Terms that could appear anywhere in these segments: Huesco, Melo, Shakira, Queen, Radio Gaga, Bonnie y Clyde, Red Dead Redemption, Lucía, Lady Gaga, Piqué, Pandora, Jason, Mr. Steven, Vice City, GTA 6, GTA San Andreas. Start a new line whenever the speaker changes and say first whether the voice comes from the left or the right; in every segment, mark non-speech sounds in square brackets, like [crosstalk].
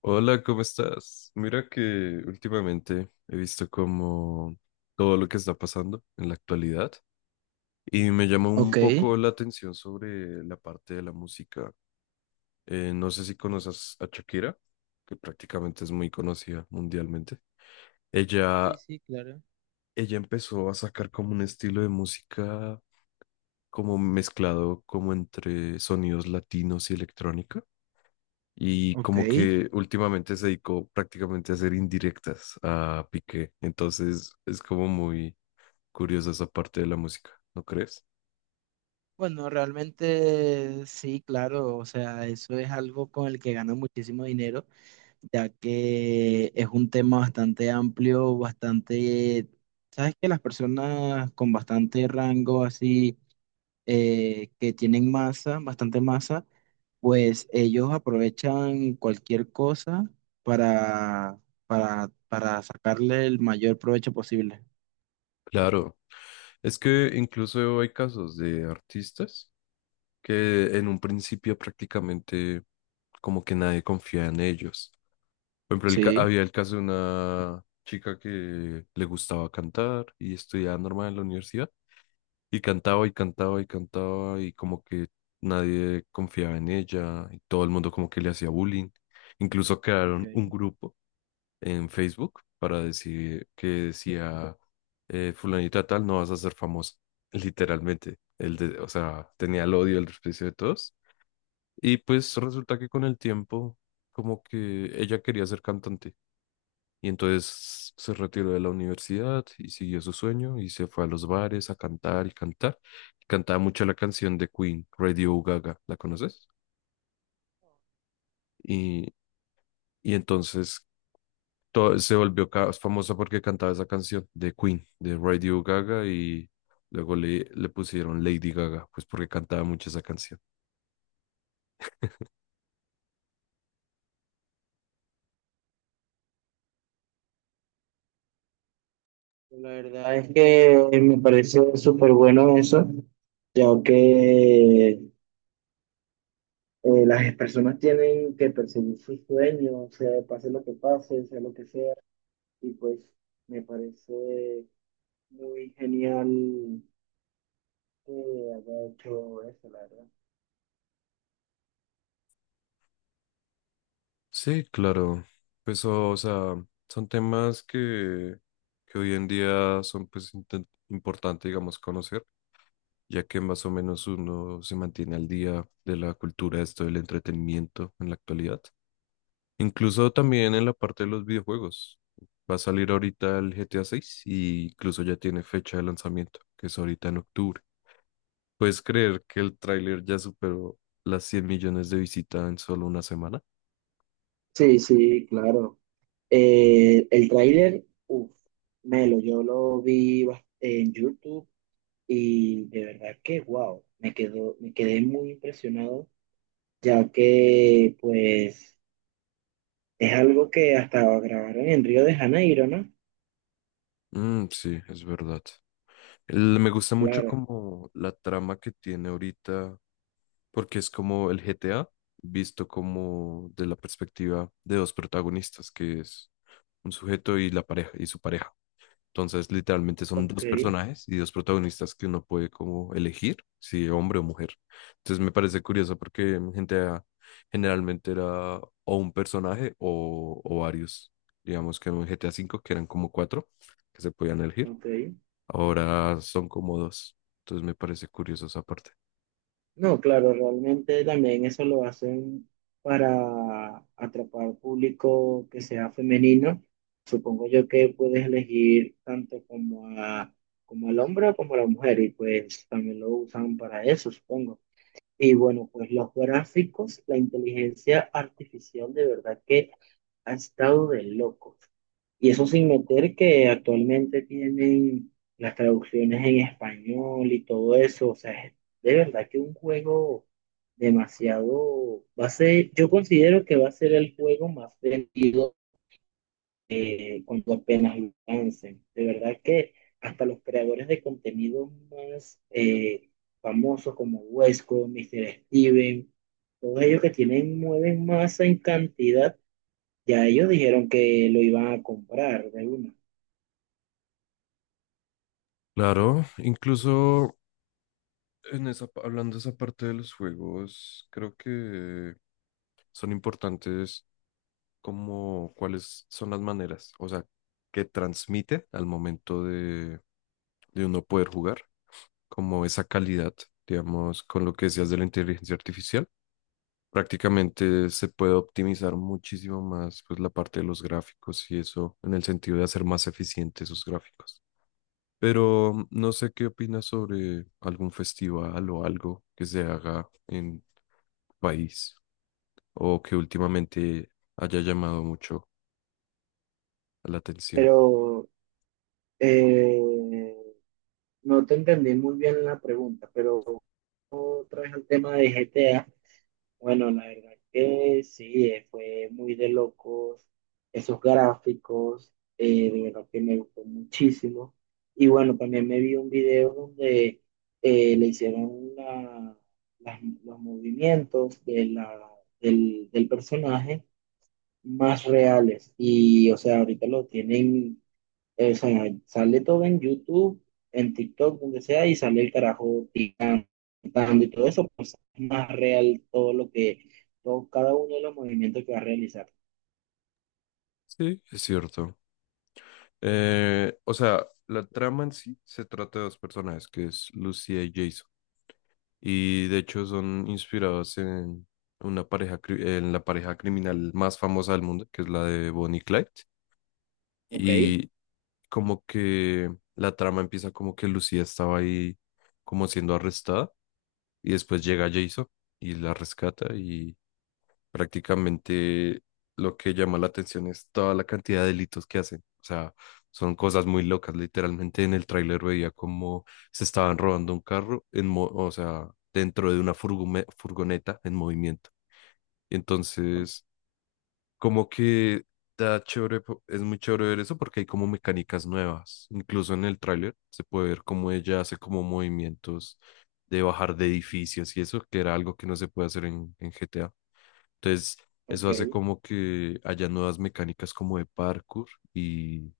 left: Hola, ¿cómo estás? Mira que últimamente he visto como todo lo que está pasando en la actualidad y me llama un
right: Ok.
left: poco la atención sobre la parte de la música. No sé si conoces a Shakira, que prácticamente es muy conocida mundialmente. Ella,
right: Sí, sí, claro.
left: ella empezó a sacar como un estilo de música como mezclado como entre sonidos latinos y electrónicos y
right: Ok.
left: como que últimamente se dedicó prácticamente a hacer indirectas a Piqué. Entonces es como muy curiosa esa parte de la música, ¿no crees?
right: Bueno, realmente sí, claro, o sea, eso es algo con el que gano muchísimo dinero, ya que es un tema bastante amplio, bastante, sabes que las personas con bastante rango así, que tienen masa, bastante masa, pues ellos aprovechan cualquier cosa para, para sacarle el mayor provecho posible.
left: Claro, es que incluso hay casos de artistas que en un principio prácticamente como que nadie confía en ellos. Por ejemplo,
right: Sí.
left: había el caso de una chica que le gustaba cantar y estudiaba normal en la universidad. Y cantaba y cantaba y cantaba y como que nadie confiaba en ella y todo el mundo como que le hacía bullying. Incluso crearon un
right: Ok.
left: grupo en Facebook para decir que decía fulanita tal, no vas a ser famosa. [laughs] Literalmente, o sea, tenía el odio, el desprecio de todos. Y pues resulta que con el tiempo como que ella quería ser cantante y entonces se retiró de la universidad y siguió su sueño y se fue a los bares a cantar y cantar. Cantaba mucho la canción de Queen, Radio Gaga, ¿la conoces? Y, y entonces se volvió famosa porque cantaba esa canción de Queen, de Radio Gaga y luego le pusieron Lady Gaga, pues porque cantaba mucho esa canción.
right: La verdad es que me parece súper bueno eso, ya que las personas tienen que perseguir sus sueños, sea pase lo que pase, sea lo que sea, y pues me parece muy genial que haya hecho eso, la verdad.
left: Sí, claro. Pues o sea, son temas que hoy en día son pues importante, digamos, conocer ya que más o menos uno se mantiene al día de la cultura, esto del entretenimiento en la actualidad. Incluso también en la parte de los videojuegos. Va a salir ahorita el GTA 6 y incluso ya tiene fecha de lanzamiento, que es ahorita en octubre. ¿Puedes creer que el tráiler ya superó las 100 millones de visitas en solo una semana?
right: Sí, sí, claro. El tráiler, uff, Melo, yo lo vi en YouTube y de verdad que wow, me quedé muy impresionado ya que pues es algo que hasta grabaron en Río de Janeiro, ¿no?
left: Mm, sí, es verdad. Me gusta mucho
right: Claro,
left: como la trama que tiene ahorita porque es como el GTA visto como de la perspectiva de dos protagonistas, que es un sujeto y la pareja y su pareja. Entonces, literalmente son
right: ok,
left: dos personajes y dos protagonistas que uno puede como elegir si hombre o mujer. Entonces, me parece curioso porque en GTA generalmente era o un personaje o varios. Digamos que en un GTA cinco que eran como cuatro que se podían elegir,
right: ok.
left: ahora son como dos. Entonces, me parece curioso esa parte.
right: No, claro, realmente también eso lo hacen para atrapar público que sea femenino. Supongo yo que puedes elegir tanto como al hombre como a la mujer y pues también lo usan para eso, supongo. Y bueno, pues los gráficos, la inteligencia artificial de verdad que ha estado de locos. Y eso sin meter que actualmente tienen las traducciones en español y todo eso. O sea, es de verdad que un juego demasiado. Yo considero que va a ser el juego más vendido cuando apenas lo lancen. De verdad que hasta los creadores de contenido más famosos como Huesco, Mr. Steven, todos ellos que tienen, mueven masa en cantidad, ya ellos dijeron que lo iban a comprar de una.
left: Claro, incluso hablando de esa parte de los juegos, creo que son importantes como cuáles son las maneras, o sea, que transmite al momento de uno poder jugar, como esa calidad, digamos, con lo que decías de la inteligencia artificial. Prácticamente se puede optimizar muchísimo más pues la parte de los gráficos y eso en el sentido de hacer más eficientes esos gráficos. Pero no sé qué opinas sobre algún festival o algo que se haga en tu país o que últimamente haya llamado mucho la atención.
right: Pero eh, no te entendí muy bien la pregunta, pero otra vez el tema de GTA. Bueno, la verdad que sí, fue muy de locos esos gráficos, de verdad que me gustó muchísimo. Y bueno, también me vi un video donde le hicieron los movimientos del personaje más reales. Y o sea, ahorita lo tienen, o sea, sale todo en YouTube, en TikTok, donde sea, y sale el carajo picando y todo eso, pues es más real todo, cada uno de los movimientos que va a realizar.
left: Sí, es cierto. O sea, la trama en sí se trata de dos personajes, que es Lucía y Jason. Y de hecho son inspirados en en la pareja criminal más famosa del mundo, que es la de Bonnie y Clyde.
right: Ok,
left: Y como que la trama empieza como que Lucía estaba ahí como siendo arrestada y después llega Jason y la rescata y prácticamente lo que llama la atención es toda la cantidad de delitos que hacen. O sea, son cosas muy locas. Literalmente en el tráiler veía como se estaban robando un carro o sea, dentro de una furgoneta en movimiento. Entonces como que está chévere, es muy chévere ver eso porque hay como mecánicas nuevas. Incluso en el tráiler se puede ver cómo ella hace como movimientos de bajar de edificios y eso, que era algo que no se puede hacer en GTA. Entonces, eso hace
right: ok.
left: como que haya nuevas mecánicas como de parkour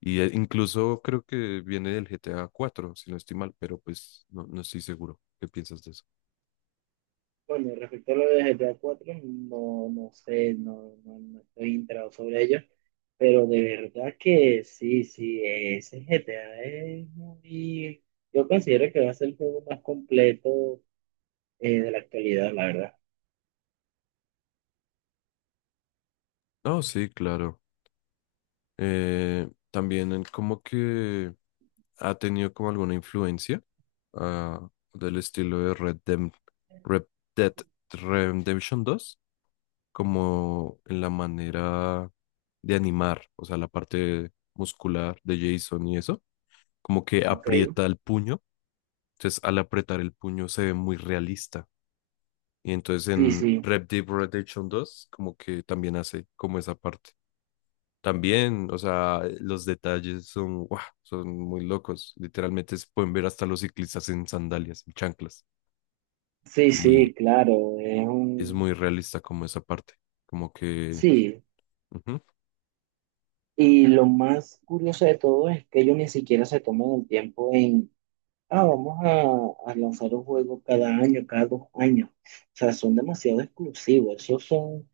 left: y incluso creo que viene del GTA 4 si no estoy mal, pero pues no, no estoy seguro. ¿Qué piensas de eso?
right: Bueno, respecto a lo de GTA 4 no, no sé, no, no, no estoy enterado sobre ello, pero de verdad que sí, sí, ese GTA es yo considero que va a ser el juego más completo de la actualidad, la verdad.
left: No, sí, claro. También en como que ha tenido como alguna influencia ah, del estilo de Red Dead Redemption dos como en la manera de animar, o sea, la parte muscular de Jason y eso, como que
right: Ok,
left: aprieta el puño, entonces al apretar el puño se ve muy realista. Y entonces
right: sí,
left: en
right: sí.
left: Red Dead Redemption dos como que también hace como esa parte. También, o sea, los detalles son, ¡guau! Son muy locos. Literalmente se pueden ver hasta los ciclistas en sandalias, en chanclas.
right: Sí,
left: Y
right: sí, claro, es
left: es muy
right: un.
left: realista como esa parte. Como que...
right: Sí,
left: ujú.
right: y lo más curioso de todo es que ellos ni siquiera se toman el tiempo en, vamos a lanzar un juego cada año, cada 2 años. O sea, son demasiado exclusivos. Esos son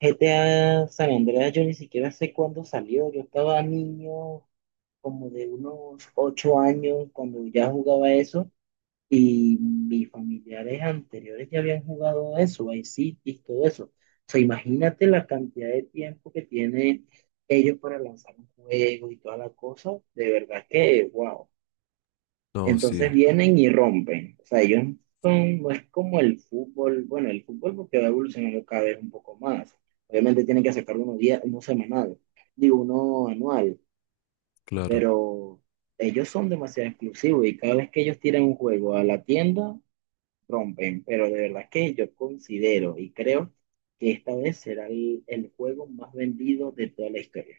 right: GTA San Andreas, yo ni siquiera sé cuándo salió. Yo estaba niño, como de unos 8 años, cuando ya jugaba eso. Y mis familiares anteriores ya habían jugado eso, Vice City, todo eso. O sea, imagínate la cantidad de tiempo que tienen ellos para lanzar un juego y toda la cosa. De verdad que, wow.
left: No, sí,
right: Entonces vienen y rompen. O sea, ellos no es como el fútbol. Bueno, el fútbol porque va evolucionando cada vez un poco más. Obviamente tienen que sacar uno, uno semanal, digo, uno anual,
left: claro.
right: pero ellos son demasiado exclusivos y cada vez que ellos tiran un juego a la tienda, rompen, pero de verdad que yo considero y creo que esta vez será el juego más vendido de toda la historia.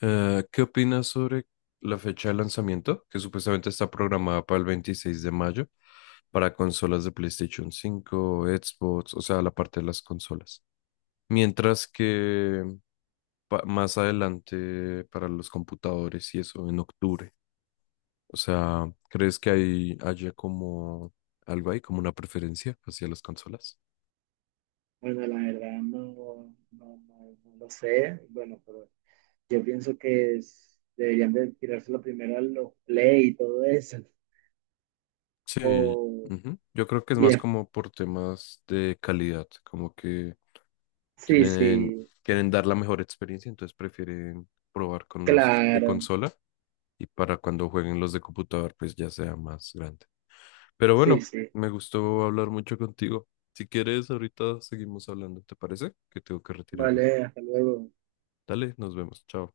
left: ¿Qué opinas sobre la fecha de lanzamiento? Que supuestamente está programada para el 26 de mayo para consolas de PlayStation 5, Xbox, o sea, la parte de las consolas. Mientras que más adelante para los computadores y eso, en octubre. O sea, ¿crees que haya como algo ahí, como una preferencia hacia las consolas?
right: Bueno, la verdad no, no, no, no lo sé, bueno, pero yo pienso que deberían de tirárselo primero a los play y todo eso.
left: Sí,
right: O,
left: ujú. Yo creo que es
right: y
left: más
right: de-
left: como por temas de calidad, como que
right: Sí,
left: quieren,
right: sí,
left: quieren dar la mejor experiencia, entonces prefieren probar con los de
right: claro,
left: consola y para cuando jueguen los de computador, pues ya sea más grande. Pero
right: sí,
left: bueno,
right: sí.
left: me gustó hablar mucho contigo. Si quieres, ahorita seguimos hablando, ¿te parece? Que tengo que retirarme.
right: Vale, hasta luego.
left: Dale, nos vemos. Chao.